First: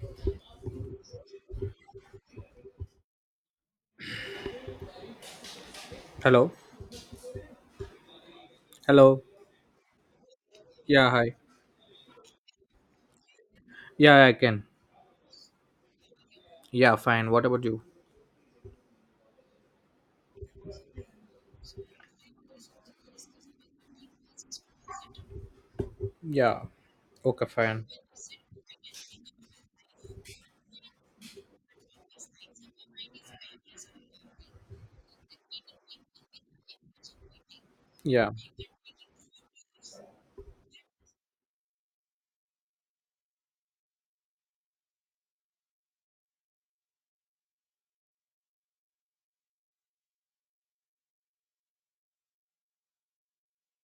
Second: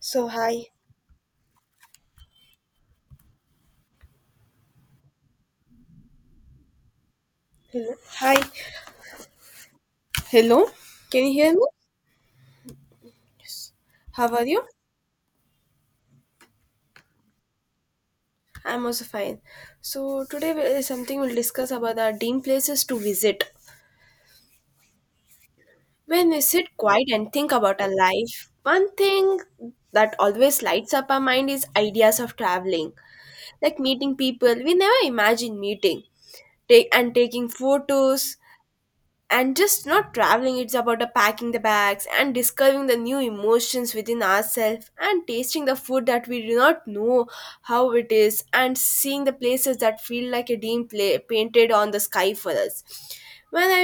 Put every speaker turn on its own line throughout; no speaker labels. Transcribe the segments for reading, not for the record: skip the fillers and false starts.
So hi,
Hello.
hello, hi.
Hello.
Hello,
Yeah,
can you
hi.
hear me?
Yeah,
How
I
are
can.
you?
Yeah, fine. What about you?
I'm also fine. So today is something we'll discuss about our dream places to visit. When we
Yeah.
sit quiet and
Okay,
think about
fine.
our life, one thing that always lights up our mind is ideas of traveling, like meeting people we never imagined meeting, take and taking
Yeah.
photos and just not traveling, it's about packing the bags and discovering the new emotions within ourselves and tasting the food that we do not know how it is, and seeing the places that feel like a painted on the sky for us when I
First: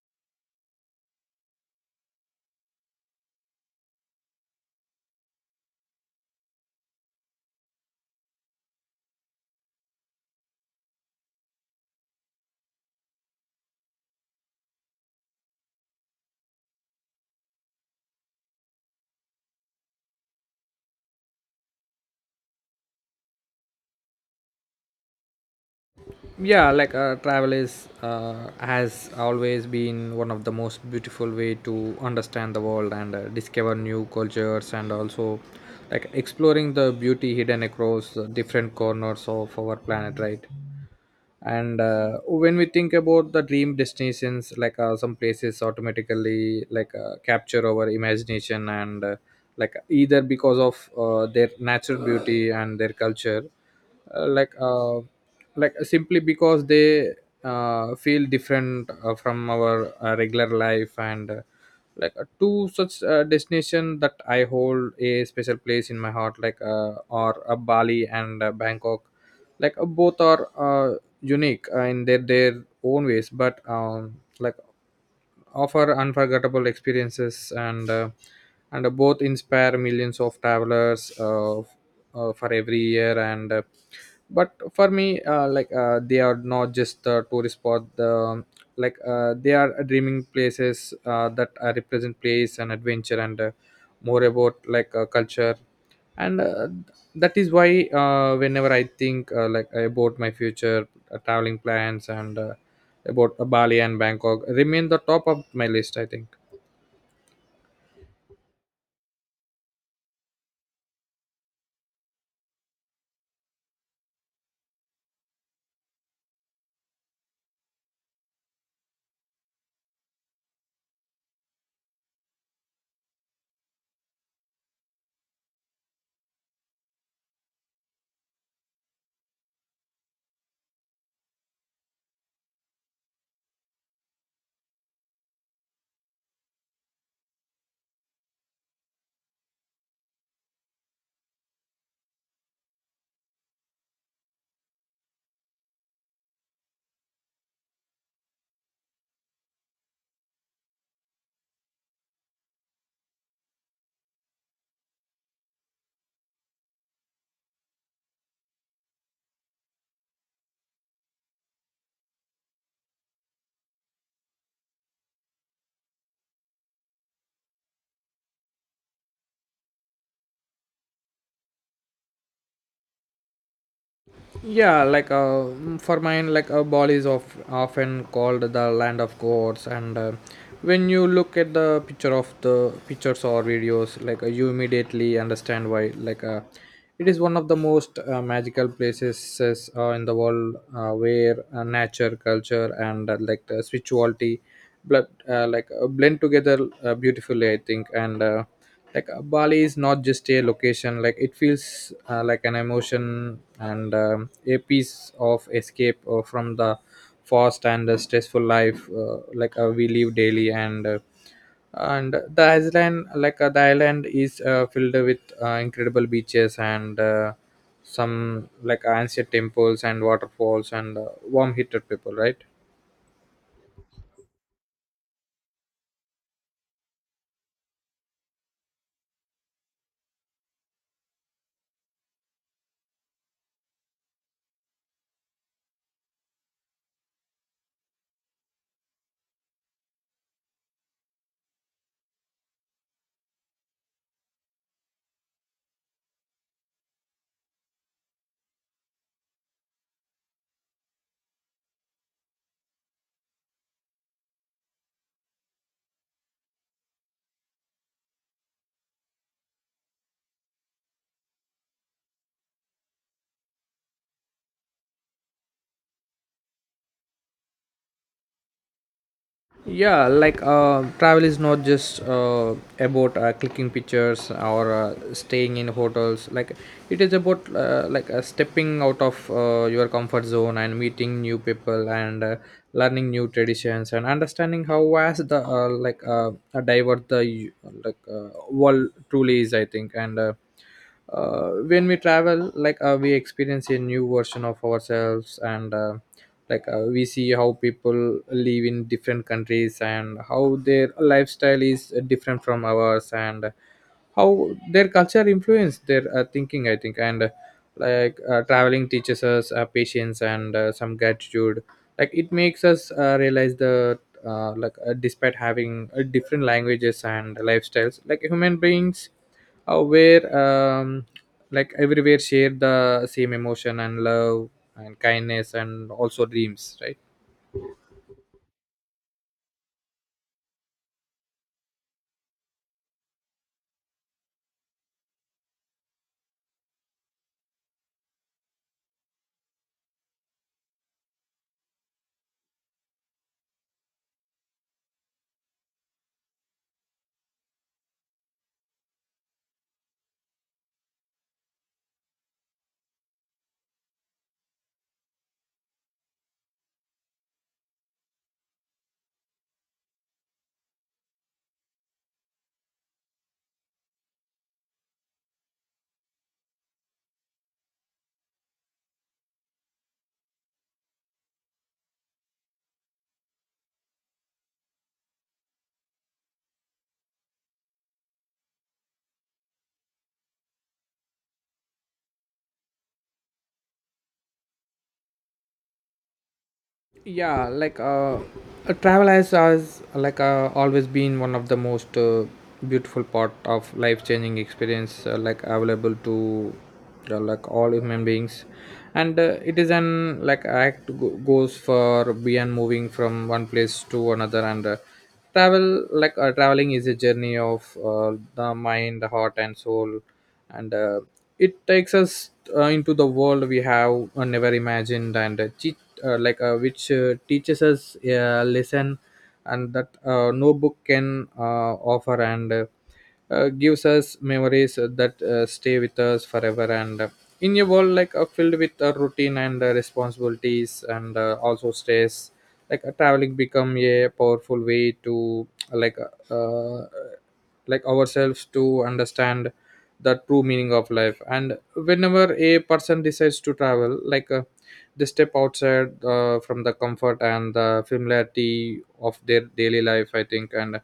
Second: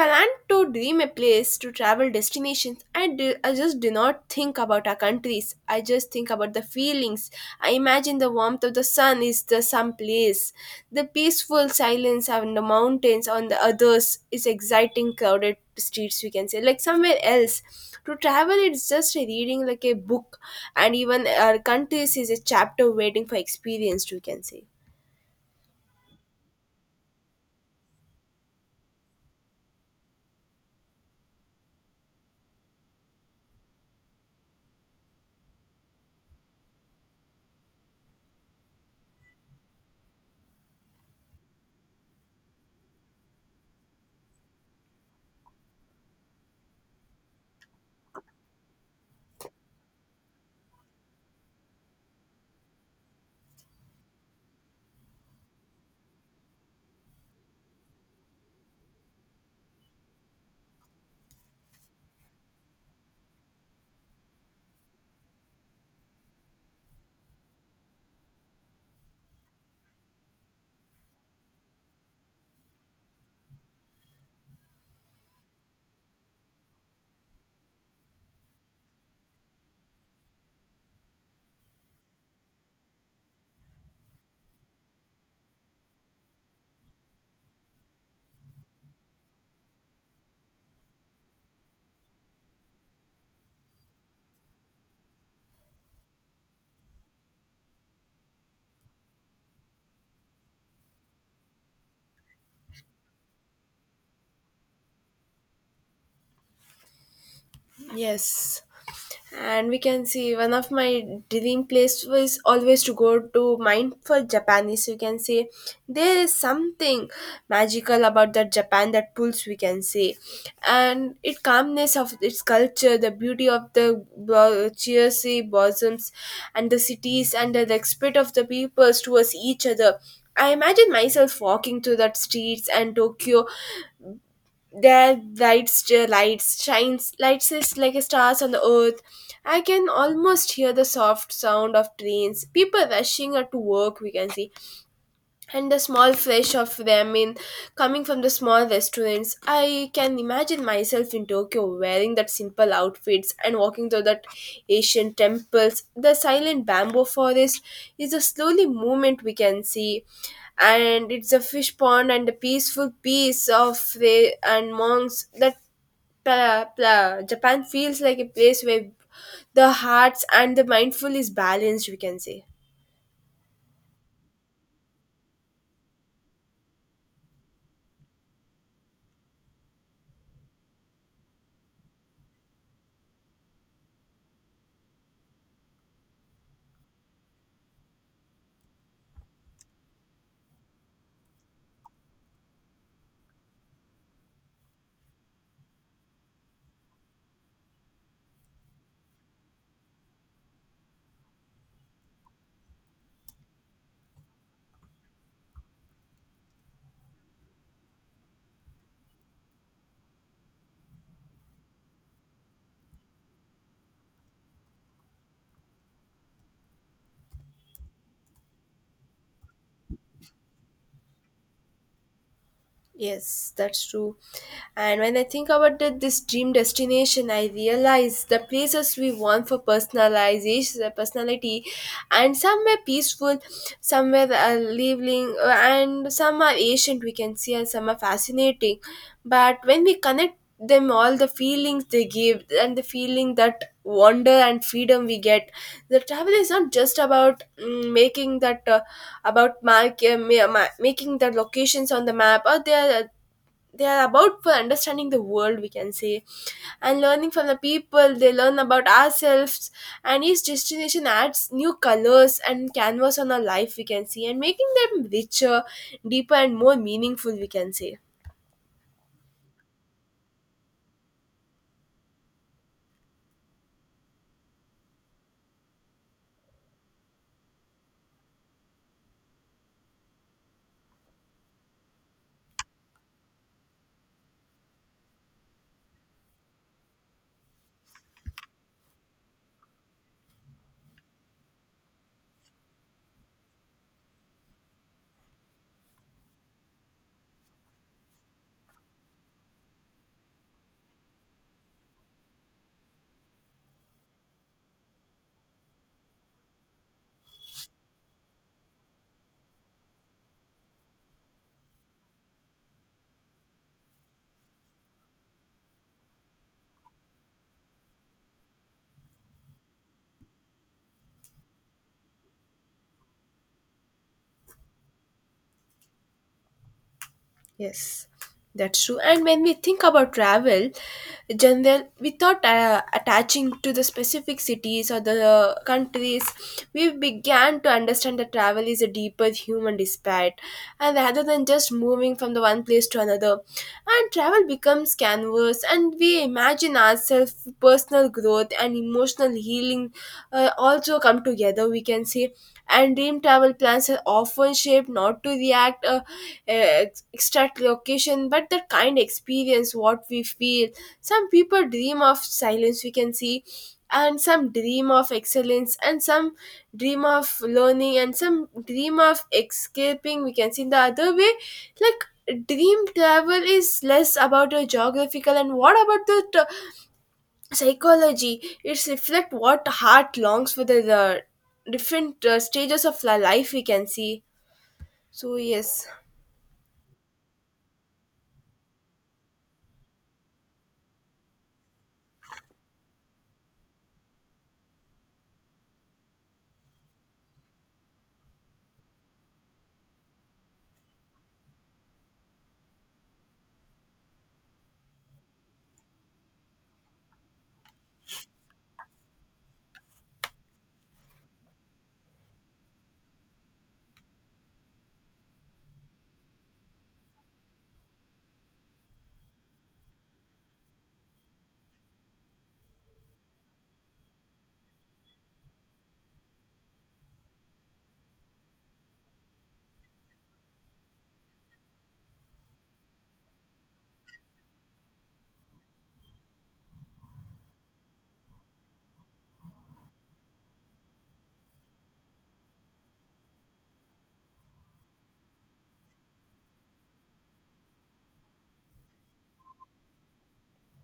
plan to dream a place to travel destinations. I just do not think about our countries, I just think about the feelings. I imagine the warmth of the sun is the some place, the peaceful silence on the mountains on the others is exciting crowded streets, we can say, like somewhere else. To travel it's just reading like a book, and even our countries is a chapter waiting for experienced, we can say.
Yeah, travel is has always been one of the most beautiful way to understand the world and discover new cultures and also like exploring the beauty hidden across the different corners of our planet, right? And when we think about the dream destinations some places automatically capture our imagination and like either because of their natural beauty and their culture uh, like uh, like simply because they feel different from our regular life and two such destination that I hold a special place in my heart like or Bali and Bangkok. Both are unique in their own ways but like offer unforgettable experiences and both inspire millions of travelers for every year, and but for me they are not just the tourist spot. They are dreaming places that represent place and adventure and more about culture. And That is why whenever I think about my future traveling plans and about Bali and Bangkok remain the top of my list, I think.
Yes. And we can see one of my dream place was always to go to mindful Japanese. We can say there is something magical about that Japan that pulls. We can say, and it calmness of its culture, the beauty of the cheersy bosoms, and the cities, and the respect of the peoples towards each other. I imagine myself walking through that streets and Tokyo, their lights j- lights shines lights is like stars on the earth. I can almost hear the soft sound of trains, people rushing to work, we can see, and the small flesh of them in coming from the small restaurants. I can imagine myself in Tokyo wearing that simple outfits and walking through that Asian temples, the silent bamboo forest is a slowly movement, we can see, and it's a fish pond and the peaceful peace of the and monks that Japan feels like a place where the hearts and the mindful is balanced, we can say.
Yeah, for mine, like a ball is of, often called the land of gods, and when you look at the picture of the pictures or videos, you immediately understand why. It is one of the most magical places in the world where nature, culture, and like the spirituality, blood, blend together beautifully, I think, and. Like Bali is not just a location, like it feels like an emotion and a piece of escape from the fast and stressful life, we live daily, and the island, the island is filled with incredible beaches and some like ancient temples and waterfalls and warm heated people, right?
Yes, that's true. And when I think about this dream destination, I realize the places we want for personalization, the personality, and some are peaceful, somewhere are living, and some are ancient, we can see, and some are fascinating. But when we connect them all, the feelings they give, and the feeling that wonder and freedom we get, the travel is not just about making that about making the locations on the map, or they are about for understanding the world, we can say, and learning from the people they learn about ourselves. And each destination adds new colors and canvas on our life, we can see, and making them richer, deeper and more meaningful, we can say.
Yeah, travel is not just about clicking pictures or staying in hotels. Like it is about stepping out of your comfort zone and meeting new people and learning new traditions and understanding how vast the diverse the world truly is, I think, and when we travel, we experience a new version of ourselves, and we see how people live in different countries and how their lifestyle is different from ours, and how their culture influence their thinking, I think. And like Traveling teaches us patience and some gratitude. Like it makes us realize that despite having different languages and lifestyles, like human beings where like everywhere share the same emotion and love and kindness and also dreams, right?
Yes, that's true. And when we think about travel, general without attaching to the specific cities or the countries, we began to understand that travel is a deeper human dispute, and rather than just moving from the one place to another, and travel becomes canvas, and we imagine ourselves personal growth and emotional healing also come together. We can say. And dream travel plans are often shaped not to react exact location, but the kind experience what we feel. Some people dream of silence, we can see, and some dream of excellence, and some dream of learning, and some dream of escaping, we can see, in the other way. Like dream travel is less about a geographical and what about the psychology, it's reflect what heart longs for the different stages of life, we can see, so yes.
Yeah, travel has always been one of the most beautiful part of life changing experience available to all human beings, and it is an like act goes for beyond moving from one place to another, and travel traveling is a journey of the mind, the heart and soul, and it takes us into the world we have never imagined, and which teaches us a lesson and that no book can offer, and gives us memories that stay with us forever. And In a world filled with routine and responsibilities and also stress, traveling become a powerful way to ourselves to understand the true meaning of life. And whenever a person decides to travel, they step outside from the comfort and the familiarity of their daily life, I think, and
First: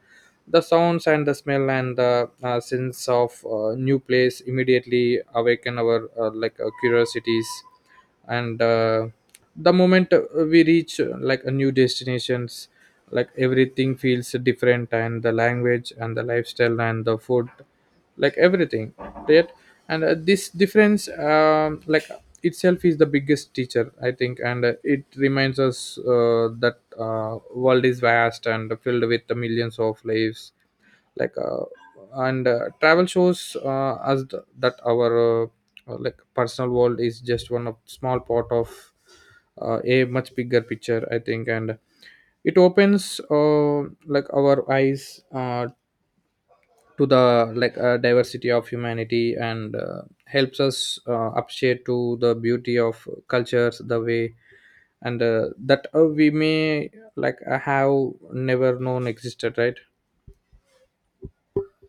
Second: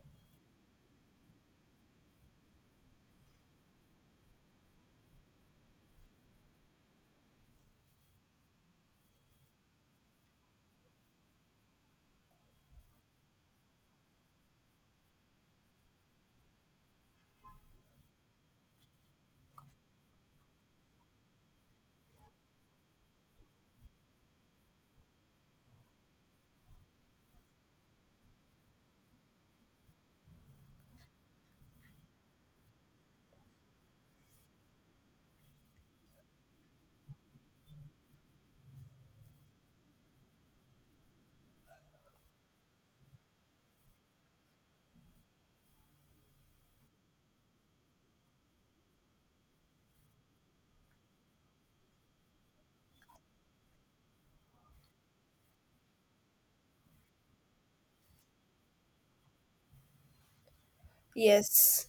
the sounds and the smell and the sense of new place immediately awaken our curiosities, and the moment we reach like a new destinations, like everything feels different, and the language and the lifestyle and the food, like everything, right? And this difference like itself is the biggest teacher, I think, and it reminds us that world is vast and filled with the millions of lives. Like and Travel shows us that our uh, personal world is just one of small part of a much bigger picture, I think, and it opens our eyes to the diversity of humanity, and helps us appreciate to the beauty of cultures the way and that we may have never known existed, right?
Yes.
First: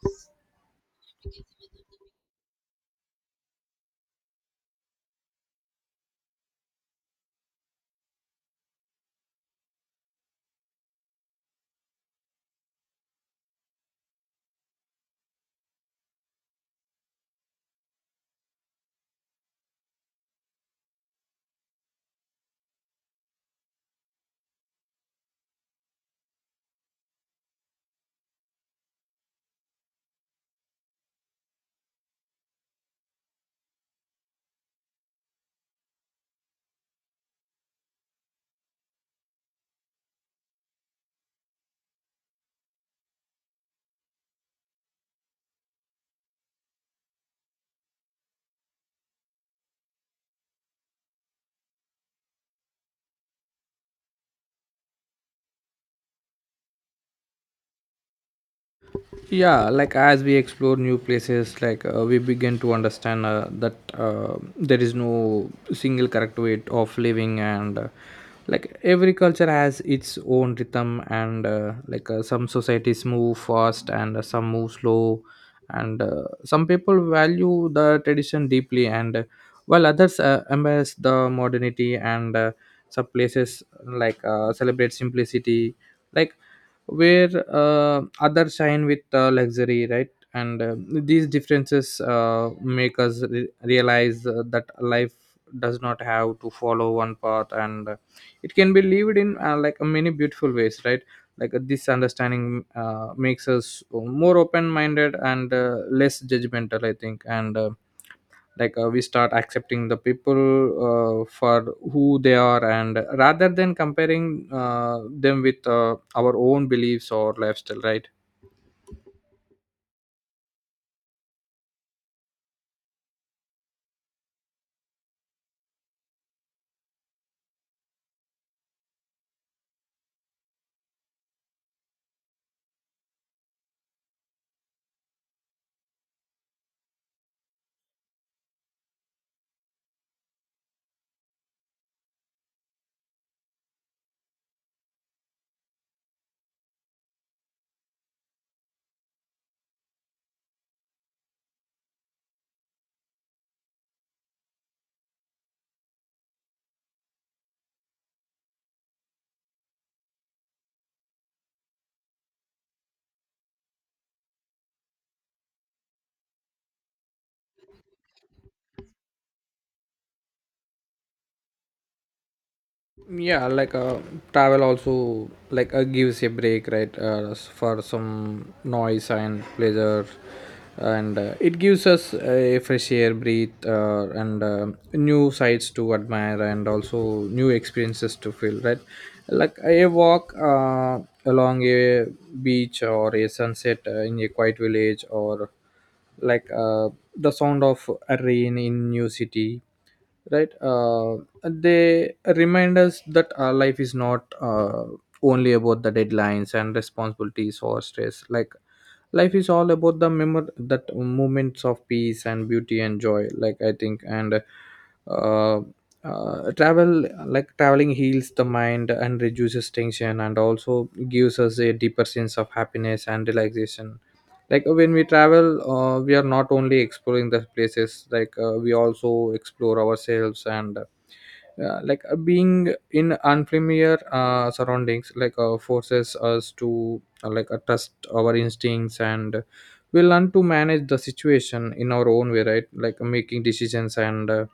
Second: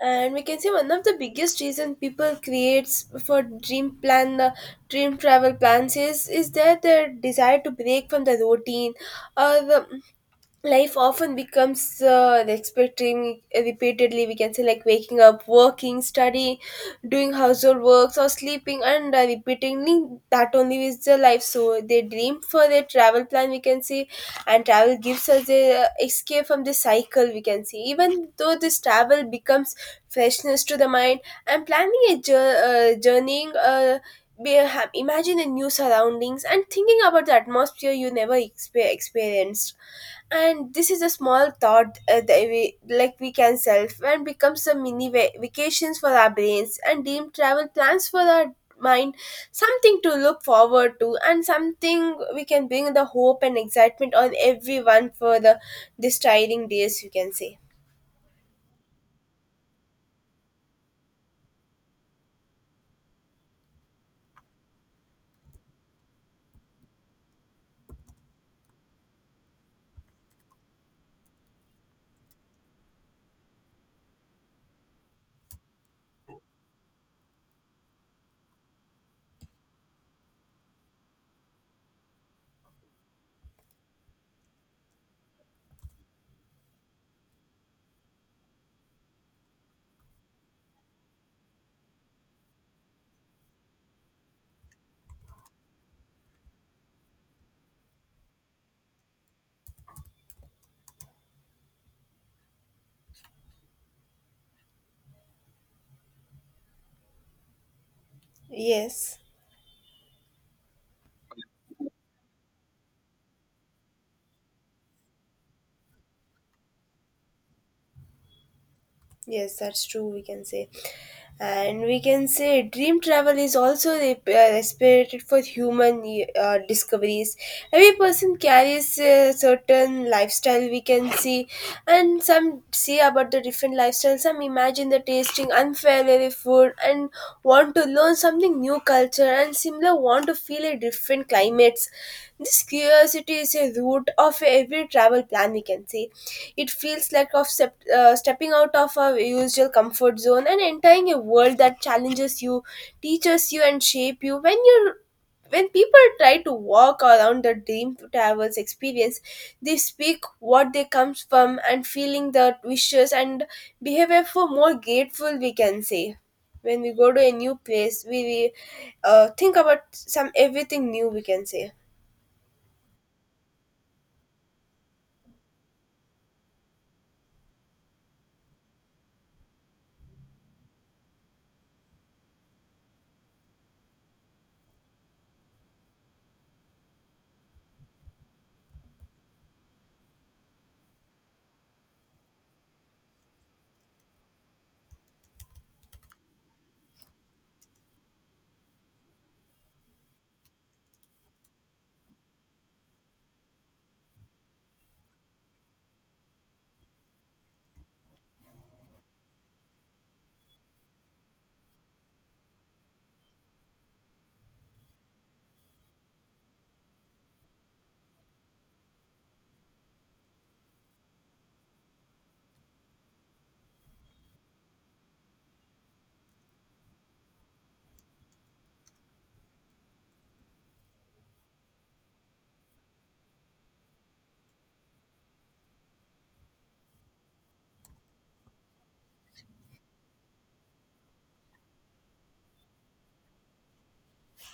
And we can say one of the biggest reason people creates for dream plan, dream travel plans is that their desire to break from the routine, or life often becomes the expecting repeatedly, we can say, like waking up, working, studying, doing household works or sleeping, and repeatedly that only is the life, so they dream for their travel plan, we can see. And travel gives us a escape from the cycle, we can see, even though this travel becomes freshness to the mind. And planning a journeying imagine the new surroundings and thinking about the atmosphere you never experienced. And this is a small thought that we like we can self and becomes a mini vacations for our brains, and deemed travel plans for our mind, something to look forward to, and something we can bring the hope and excitement on everyone for the these tiring days, you can say.
Yeah, like as we explore new places, we begin to understand that there is no single correct way of living, and like every culture has its own rhythm, and some societies move fast and some move slow, and some people value the tradition deeply, and while others embrace the modernity, and some places celebrate simplicity, like where others shine with luxury, right? And these differences make us realize that life does not have to follow one path, and it can be lived in like many beautiful ways, right? This understanding makes us more open minded and less judgmental, I think, and we
Yes.
start accepting the people for who they are, and rather than comparing them with our own beliefs or lifestyle, right?
Yes, that's true, we can say. And we can say dream travel is also respected for human discoveries. Every person carries a certain lifestyle, we can see, and some see about the different lifestyles. Some imagine the tasting unfamiliar food and want to learn something new culture, and similar want to feel a different climates. This curiosity is a root of every travel plan, we can say. It feels like of stepping out of our usual comfort zone and entering a world that challenges you, teaches you, and shape you. When people try to walk around the dream travels experience, they speak what they comes from and feeling the wishes and behavior for more grateful, we can say. When we go to a new place, we think about some everything new, we can say.
Yeah, travel also gives a break, right? For some noise and pleasure, and it gives us a fresh air breathe, and new sights to admire and also new experiences to feel, right? Like a walk along a beach, or a sunset in a quiet village, or like uh, the sound of a rain in new city, right? They remind us that our life is not only about the deadlines and responsibilities or stress. Like life is all about the that moments of peace and beauty and joy, like I think, and uh, traveling heals the mind and reduces tension and also gives us a deeper sense of happiness and relaxation. When we travel, we are not only exploring the places, we also explore ourselves, and yeah, being in unfamiliar surroundings forces us to trust our instincts, and we learn to manage the situation in our own way, right? Like making decisions and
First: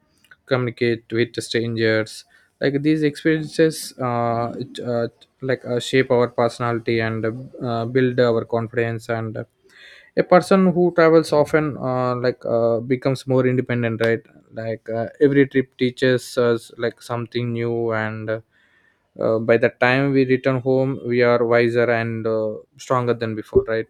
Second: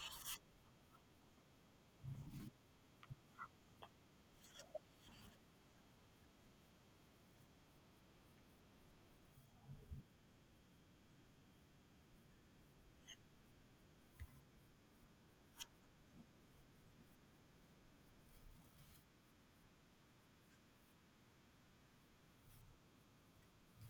communicate with strangers. Like these experiences it, like shape our personality and build our confidence, and a person who travels often becomes more independent, right? Every trip teaches us like something new, and by the time we return home we are wiser and stronger than before, right?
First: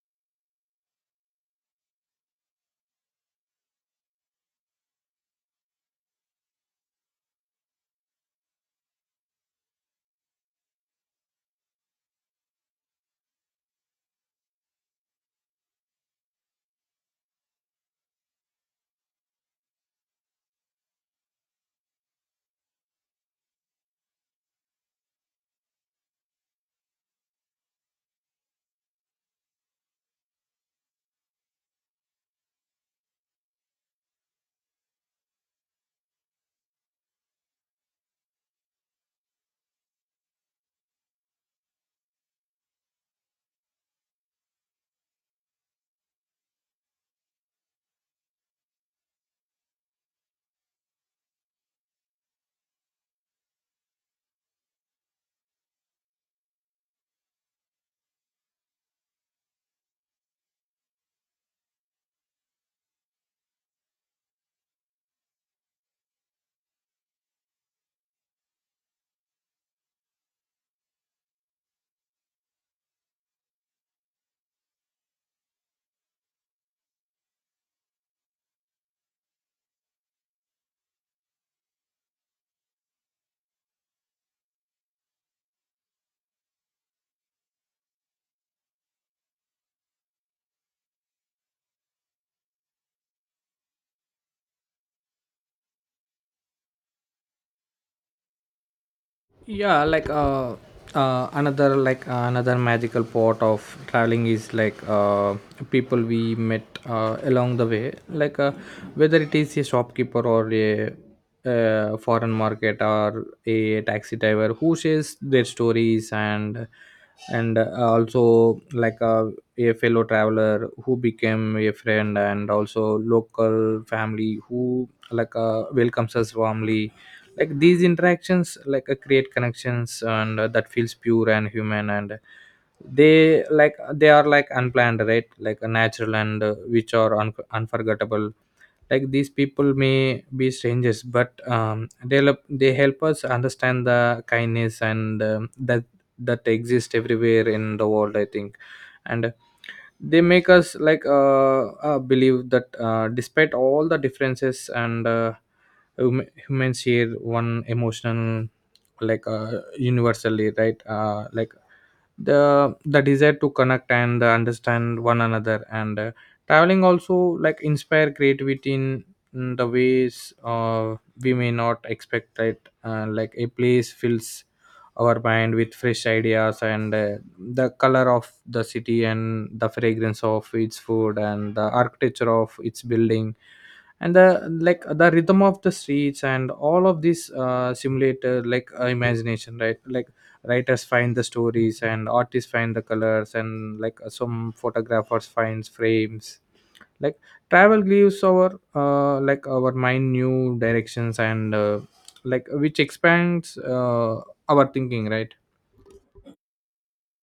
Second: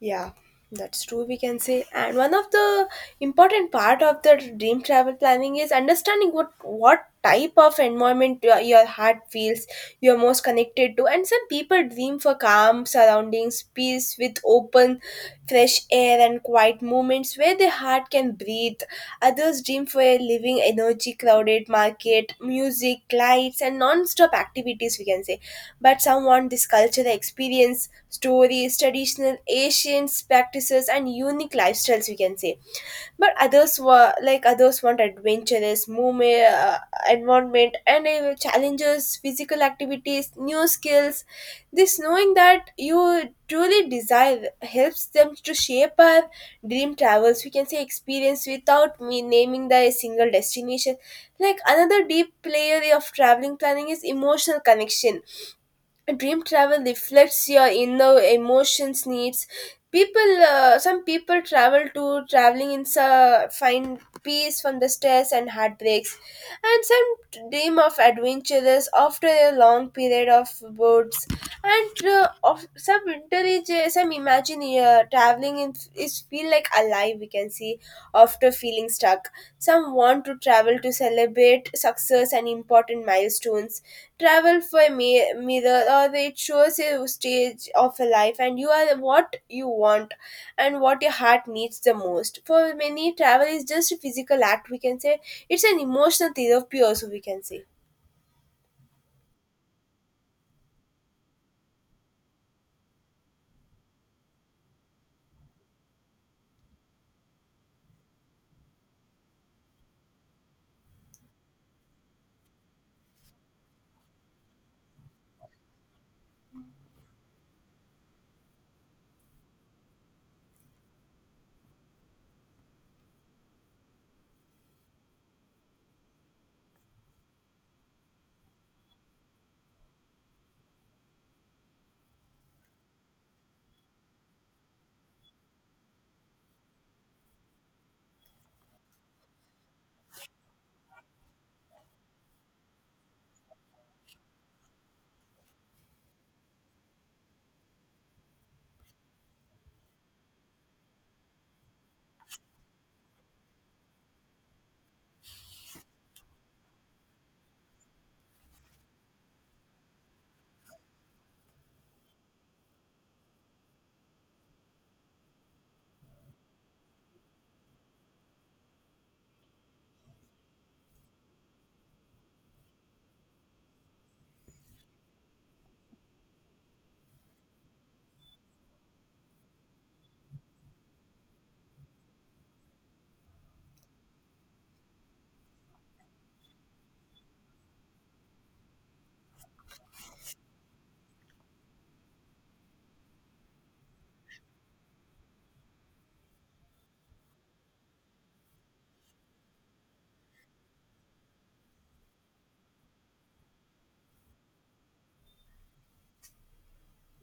Yeah, that's true, we can say. And one of the important part of the dream travel planning is understanding what type of environment your heart feels you're most connected to. And some people dream for calm surroundings, peace with open, fresh air and quiet moments where the heart can breathe. Others dream for a living, energy crowded market, music, lights, and non stop activities, we can say. But some want this cultural experience, stories, traditional Asians, practices, and unique lifestyles, we can say, but others were like others want adventurous movement environment and challenges, physical activities, new skills. This knowing that you truly desire helps them to shape our dream travels, we can say, experience without me naming the single destination. Like another deep layer of traveling planning is emotional connection. Dream travel reflects your inner emotions needs. People Some people travel to traveling in find peace from the stress and heartbreaks, and some dream of adventures after a long period of boards, and of some intelligence, some imagine traveling in, is feel like alive, we can see, after feeling stuck. Some want to travel to celebrate success and important milestones. Travel for me mirror, or it shows a stage of a life and you are what you want and what your heart needs the most. For many, travel is just a physical act, we can say, it's an emotional therapy also, we can say.
Yeah, another another magical part of traveling is people we met along the way, whether it is a shopkeeper or a foreign market or a taxi driver who shares their stories, and also a fellow traveler who became a friend, and also local family who welcomes us warmly. Like these interactions create connections and that feels pure and human, and they like they are like unplanned, right? Natural and which are unforgettable. Like these people may be strangers, but they help, they help us understand the kindness, and that that exist everywhere in the world, I think, and they make us believe that despite all the differences, and humans share one emotional, universally, right? Like the desire to connect and understand one another, and traveling also inspire creativity in the ways we may not expect, right? Like a place fills our mind with fresh ideas, and the color of the city and the fragrance of its food and the architecture of its building and the like the rhythm of the streets, and all of this simulator imagination, right? Like writers find the stories and artists find the colors, and some photographers finds frames. Like travel gives our our mind new directions, and like which expands our thinking, right?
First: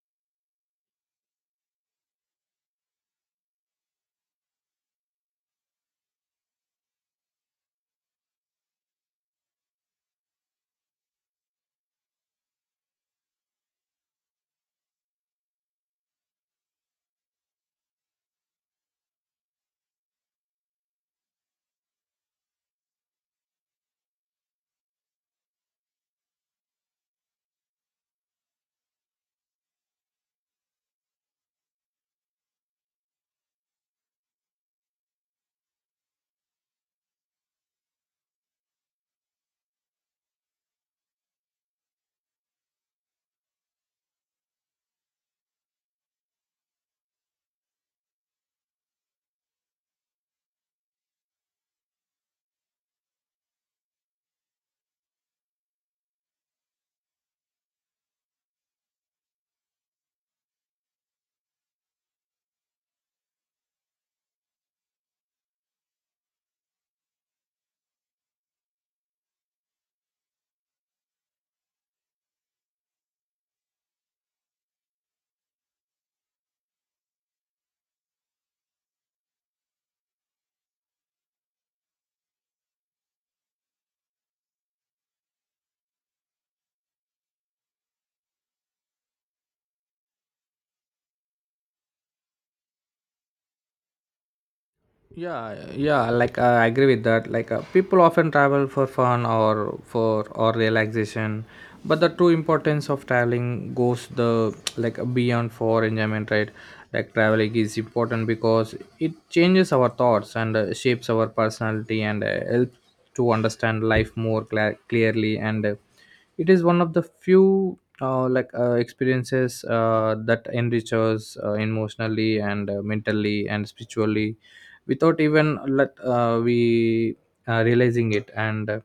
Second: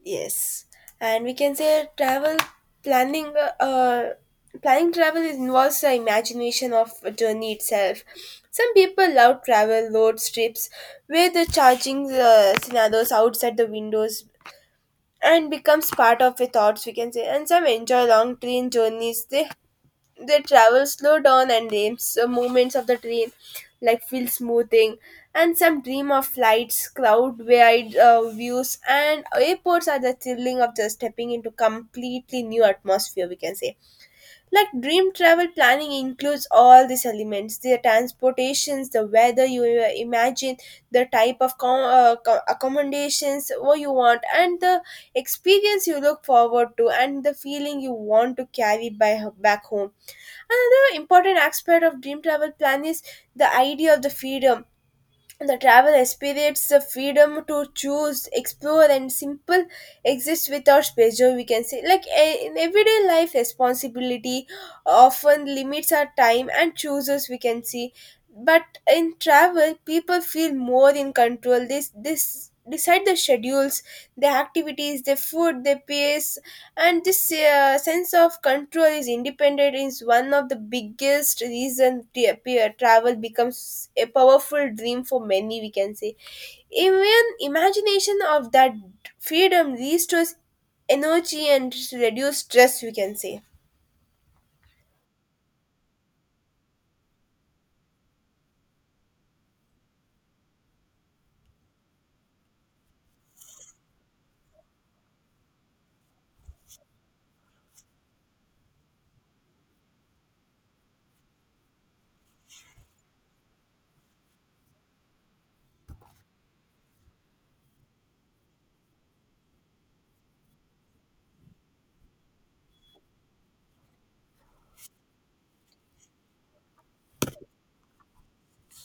Yes. And we can say travel planning planning travel involves the imagination of a journey itself. Some people love travel road trips where the charging scenarios outside the windows and becomes part of the thoughts, we can say. And some enjoy long train journeys, they travel slow down, and the movements of the train like feel smoothing. And some dream of flights, cloud wide views, and airports are the thrilling of just stepping into completely new atmosphere, we can say. Like dream travel planning includes all these elements, the transportations, the weather you imagine, the type of accommodations what you want, and the experience you look forward to, and the feeling you want to carry by, back home. Another important aspect of dream travel plan is the idea of the freedom, the travel experience, the freedom to choose, explore, and simple exist without pressure. We can say, like in everyday life, responsibility often limits our time and chooses. We can see, but in travel people feel more in control, this decide the schedules, the activities, the food, the pace. And this sense of control is independent is one of the biggest reason to appear travel becomes a powerful dream for many, we can say. Even imagination of that freedom restores energy and reduce stress, we can say.
Yeah, yeah, I agree with that. People often travel for fun or for or relaxation, but the true importance of traveling goes the like beyond for enjoyment, right? Like, traveling is important because it changes our thoughts and shapes our personality and helps to understand life more cla clearly, and it is one of the few experiences that enriches emotionally and mentally and spiritually without even let we realizing it. And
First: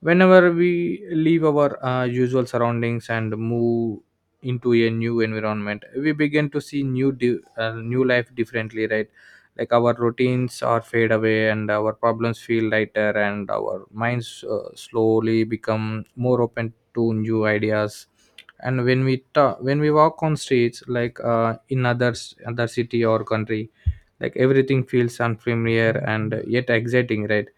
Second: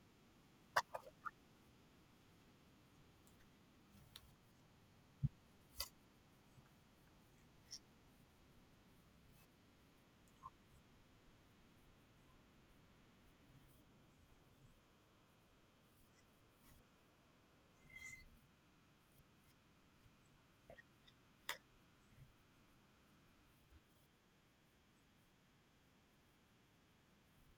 whenever we leave our usual surroundings and move into a new environment, we begin to see new life differently, right? Like, our routines are fade away, and our problems feel lighter, and our minds slowly become more open to new ideas. And when we walk on streets, in other city or country, like everything feels unfamiliar and yet exciting, right?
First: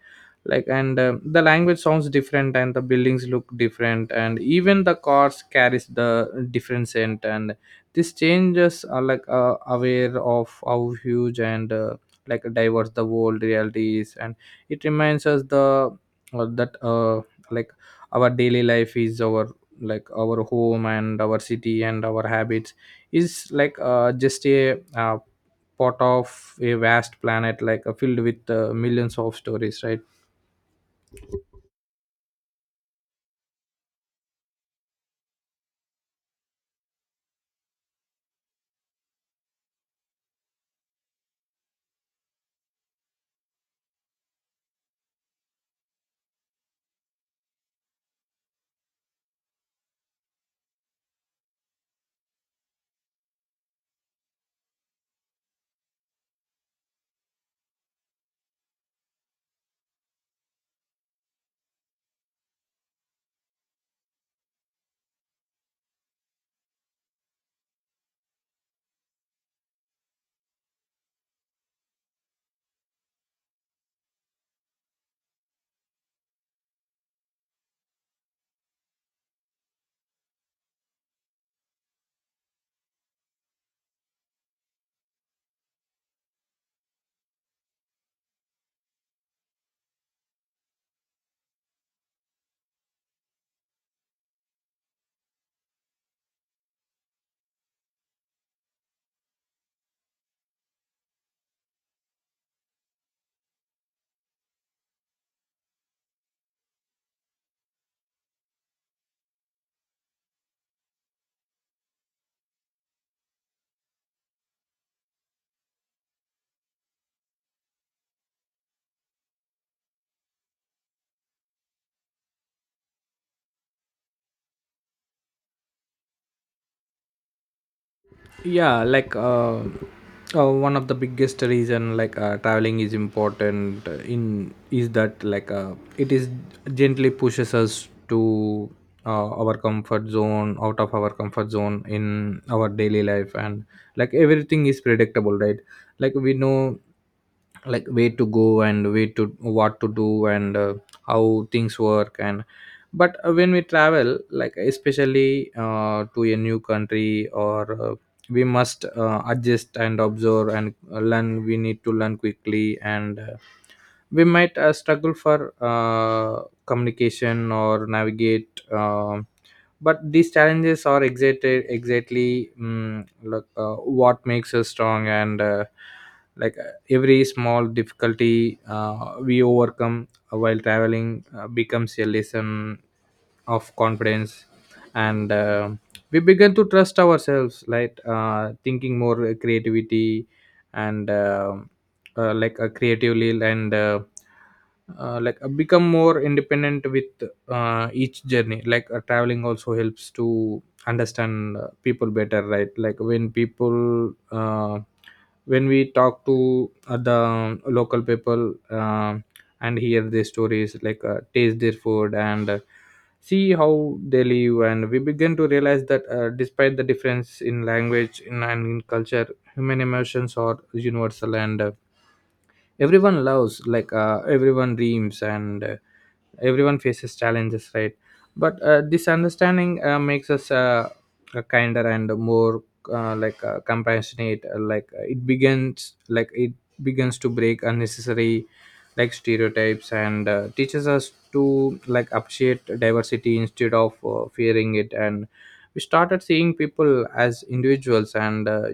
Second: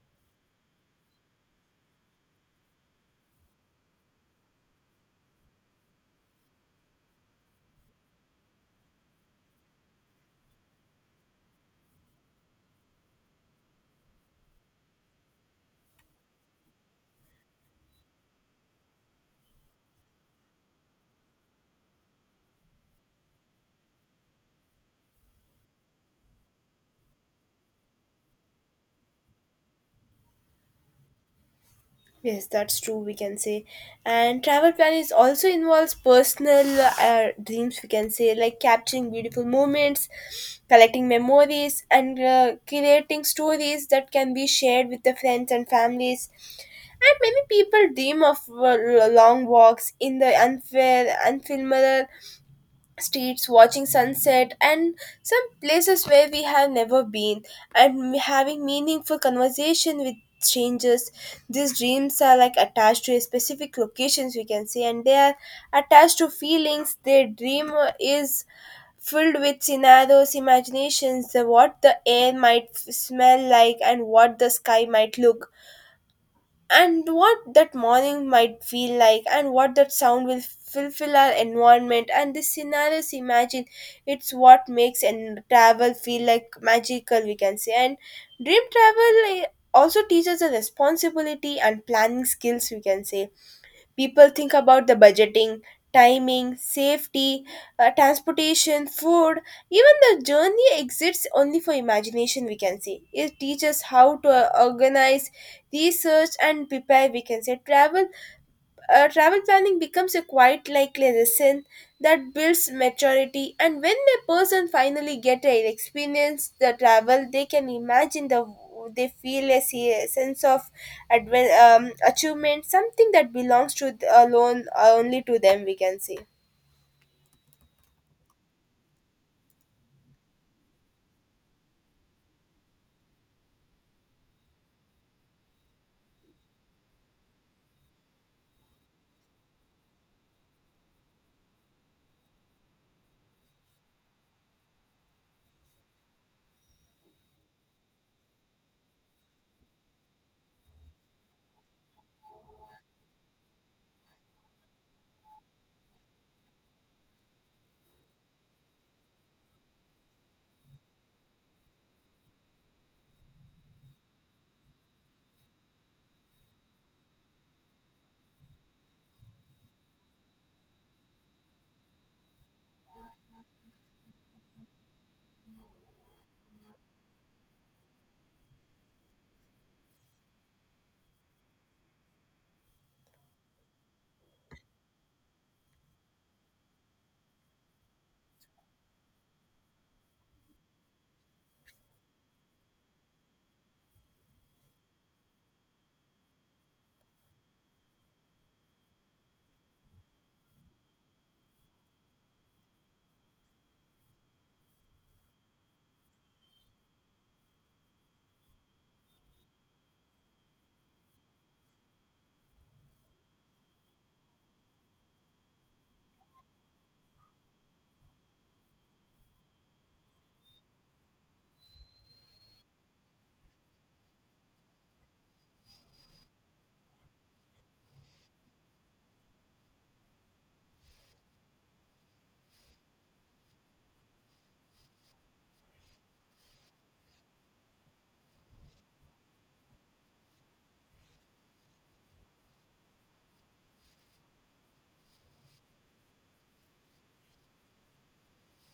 Like, and the language sounds different, and the buildings look different, and even the cars carries the different scent. And these changes are aware of how huge and like diverse the world reality is. And it reminds us the that like our daily life is our, like, our home and our city and our habits is just a part of a vast planet, filled with millions of stories, right?
Yes, that's true, we can say. And travel planning is also involves personal dreams, we can say, like capturing beautiful moments, collecting memories, and creating stories that can be shared with the friends and families. And many people dream of long walks in the unfair, unfilmable streets, watching sunset, and some places where we have never been, and having meaningful conversation with strangers. These dreams are like attached to a specific locations, we can say, and they are attached to feelings. Their dream is filled with scenarios, imaginations, the what the air might smell like, and what the sky might look, and what that morning might feel like, and what that sound will fulfill our environment. And the scenarios imagine, it's what makes and travel feel like magical, we can say. And dream travel also teaches a responsibility and planning skills, we can say. People think about the budgeting, timing, safety, transportation, food, even the journey exists only for imagination, we can say. It teaches how to organize, research, and prepare, we can say. Travel travel planning becomes a quite like lesson that builds maturity, and when a person finally get an experience the travel, they can imagine the, they feel a sense of achievement, something that belongs to alone only to them, we can say.
Yeah, one of the biggest reason, traveling is important in is that, it is gently pushes us to our comfort zone out of our comfort zone in our daily life. And like everything is predictable, right? Like, we know, like, way to go and way to what to do and how things work. And but when we travel, like especially to a new country or we must adjust and observe and learn we need to learn quickly. And we might struggle for communication or navigate, but these challenges are exactly what makes us strong. And like uh, every small difficulty we overcome while traveling becomes a lesson of confidence. And We begin to trust ourselves, thinking more creativity and like creatively, and become more independent with each journey. Traveling also helps to understand people better, right? Like, when we talk to other local people, and hear their stories, taste their food and see how they live, and we begin to realize that despite the difference in language and in culture, human emotions are universal. And everyone loves, everyone dreams, and everyone faces challenges, right? but This understanding makes us a kinder and more compassionate. It begins to break unnecessary, like, stereotypes and teaches us to like appreciate diversity instead of fearing it. And we started seeing people as individuals and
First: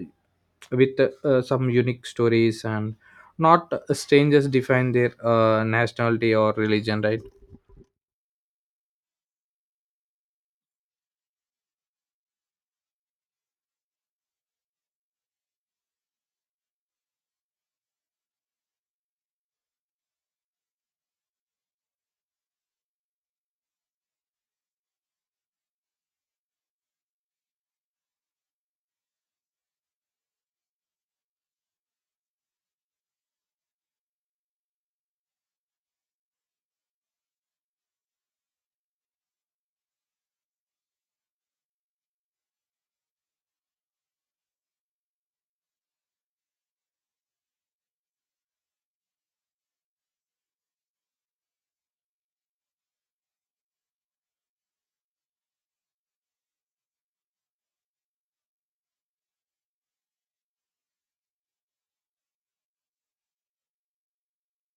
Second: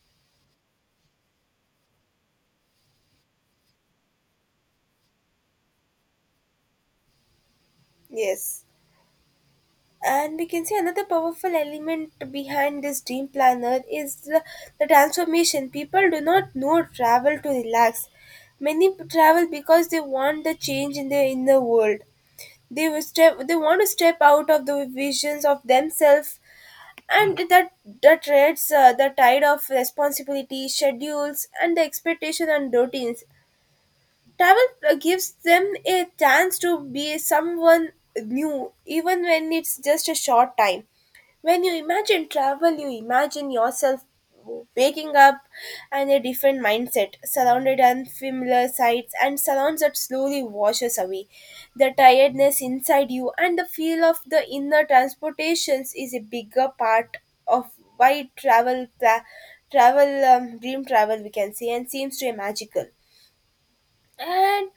with some unique stories, and not strangers define their nationality or religion, right?
Yes. And we can see another powerful element behind this dream planner is the transformation. People do not know travel to relax. Many travel because they want the change in their inner world. They will step, they want to step out of the visions of themselves, and that that creates the tide of responsibility, schedules, and the expectation and routines. Travel gives them a chance to be someone new, even when it's just a short time. When you imagine travel, you imagine yourself waking up and a different mindset, surrounded unfamiliar sights, and surrounds that slowly washes away. The tiredness inside you and the feel of the inner transportations is a bigger part of why travel, tra- travel dream travel, we can say, and seems to be magical. And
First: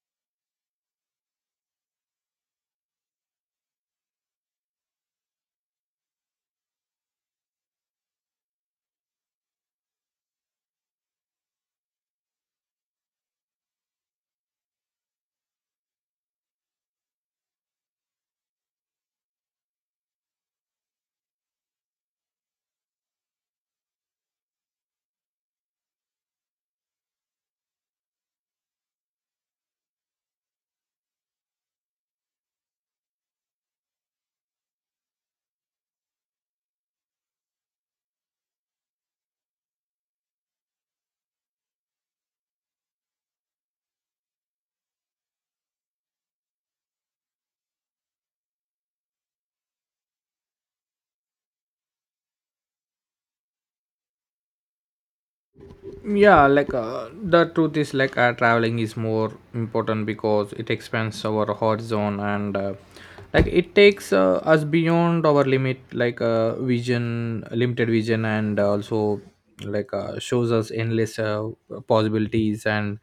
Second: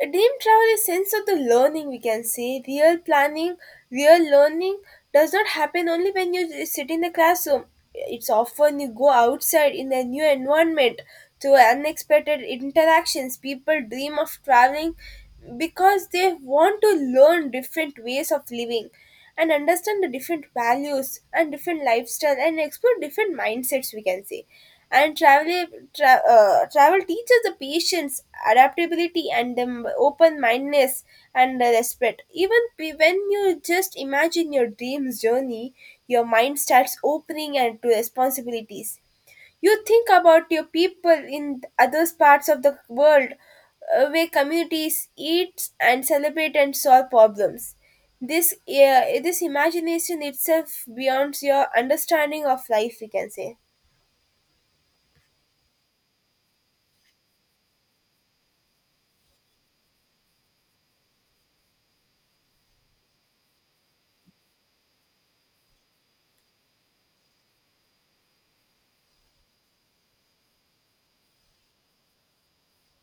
a dream travel is sense of the learning, we can say. Real planning, real learning does not happen only when you sit in the classroom. It's often you go outside in a new environment to unexpected interactions. People dream of traveling because they want to learn different ways of living, and understand the different values and different lifestyle, and explore different mindsets, we can say. And travel teaches the patience, adaptability, and the open mindedness, and the respect, even when you just imagine your dreams journey, your mind starts opening and to responsibilities. You think about your people in other parts of the world, where communities eat and celebrate and solve problems. This, this imagination itself beyond your understanding of life, we can say.
Yeah, the truth is, traveling is more important because it expands our horizon, and like it takes us beyond our limit, like vision limited vision. And also like shows us endless possibilities. And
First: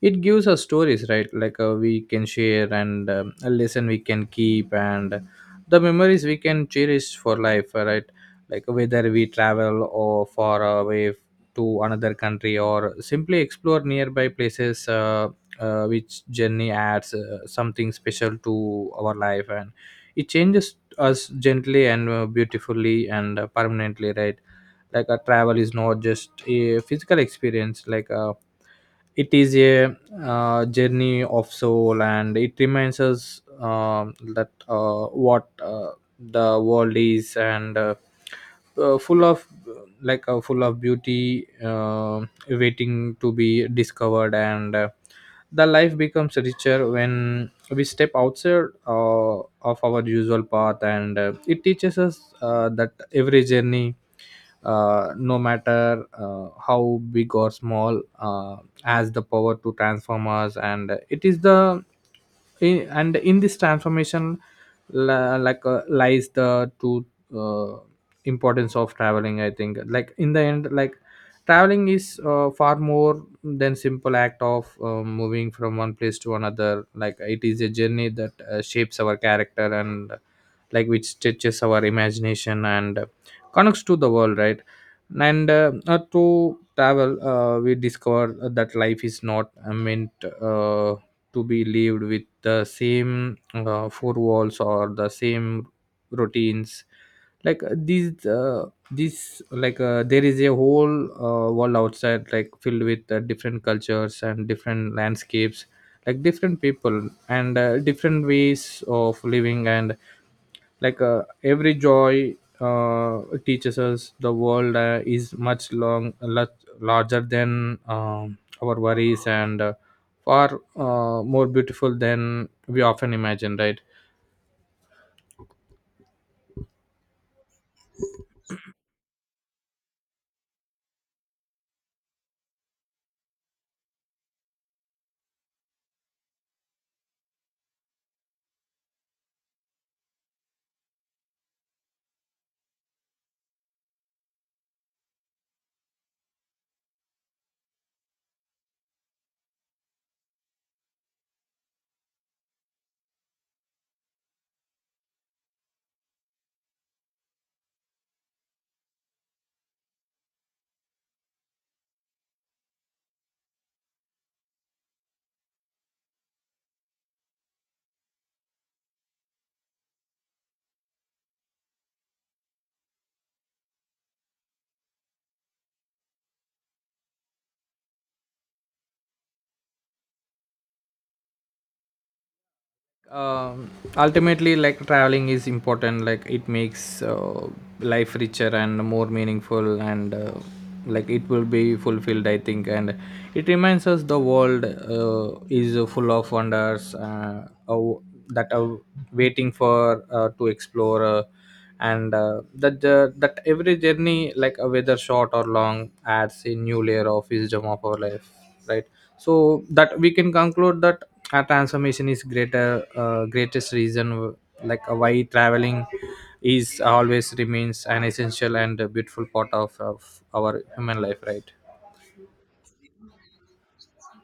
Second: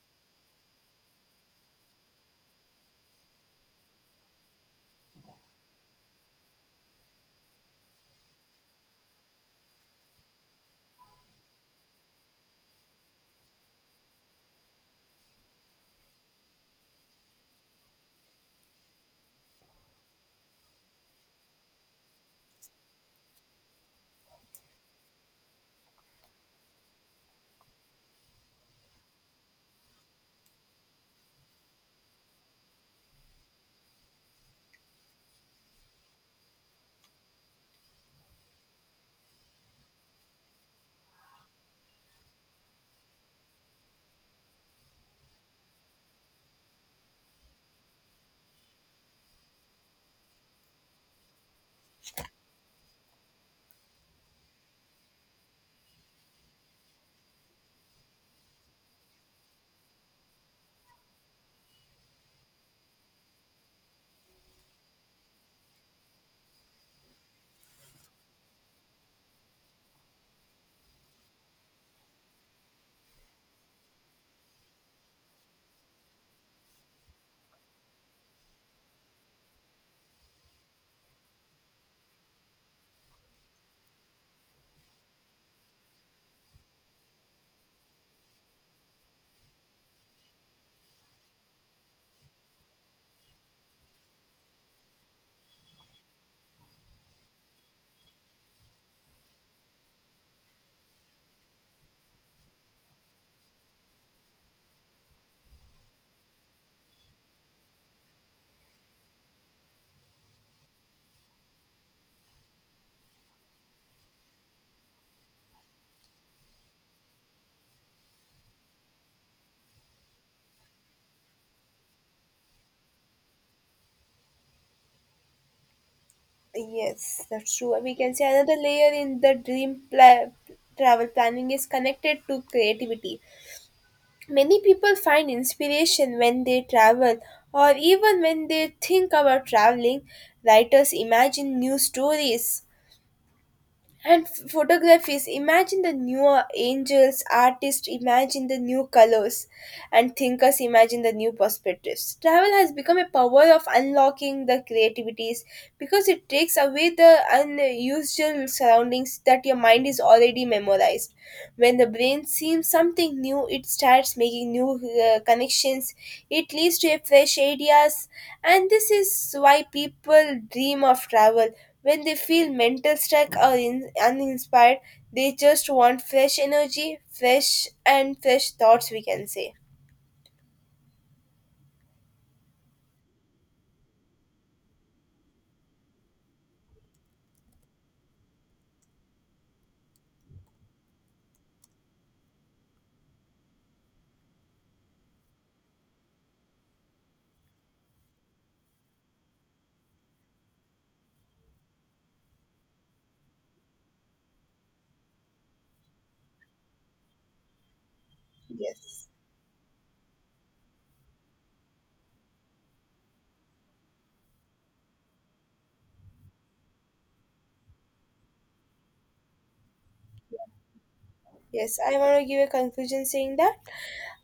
it gives us stories, right? We can share, and a lesson we can keep, and the memories we can cherish for life, right? Like, whether we travel or far away to another country or simply explore nearby places, which journey adds something special to our life. And it changes us gently and beautifully and permanently, right? Like, a travel is not just a physical experience, like a, it is a journey of soul. And it reminds us, that what the world is and full of, full of beauty waiting to be discovered. And the life becomes richer when we step outside of our usual path. And it teaches us that every journey, no matter how big or small, has the power to transform us. And it is the in this transformation la, like lies the true uh, importance of traveling, I think. Like, in the end, like, traveling is far more than simple act of moving from one place to another. Like, it is a journey that shapes our character and, like, which stretches our imagination and connects to the world, right? and To travel, we discover that life is not meant to be lived with the same four walls or the same routines. Like these like There is a whole world outside, like filled with different cultures and different landscapes, like different people and different ways of living. And every joy teaches us the world is much long lot larger than our worries, and far more beautiful than we often imagine, right?
Yes, that's true. We can say another layer in the travel planning is connected to creativity. Many people find inspiration when they travel or even when they think about traveling. Writers imagine new stories, and photographies, imagine the new angels, artists imagine the new colors, and thinkers imagine the new perspectives. Travel has become a power of unlocking the creativities because it takes away the unusual surroundings that your mind is already memorized. When the brain sees something new, it starts making new connections, it leads to a fresh ideas, and this is why people dream of travel when they feel mental stuck or in, uninspired, they just want fresh energy, fresh and fresh thoughts, we can say.
um, Ultimately, like traveling is important, like it makes life richer and more meaningful and like it will be fulfilled, I think. And it reminds us the world is full of wonders, that are waiting for to explore, and that that every journey, whether short or long, adds a new layer of wisdom of our life, right?
Yes.
So that we can conclude that our transformation is greater greatest reason, why traveling is always remains an essential and a beautiful part of our human life, right?
Yes, I want to give a conclusion saying that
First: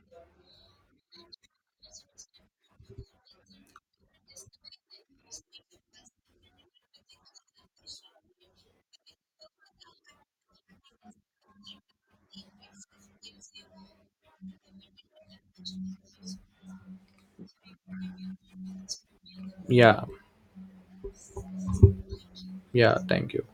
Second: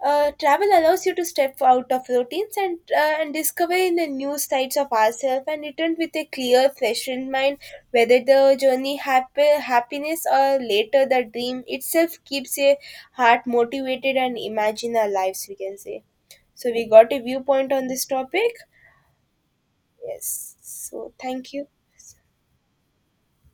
travel allows you to step out of routines, and discover in the new sides of ourselves, and return with a clear, fresh mind. Whether the journey happy, happiness, or later the dream itself keeps a heart motivated and imagine our lives. We can say. So we got a viewpoint on this topic.
Yeah,
Yes. So thank you.
yeah, thank you.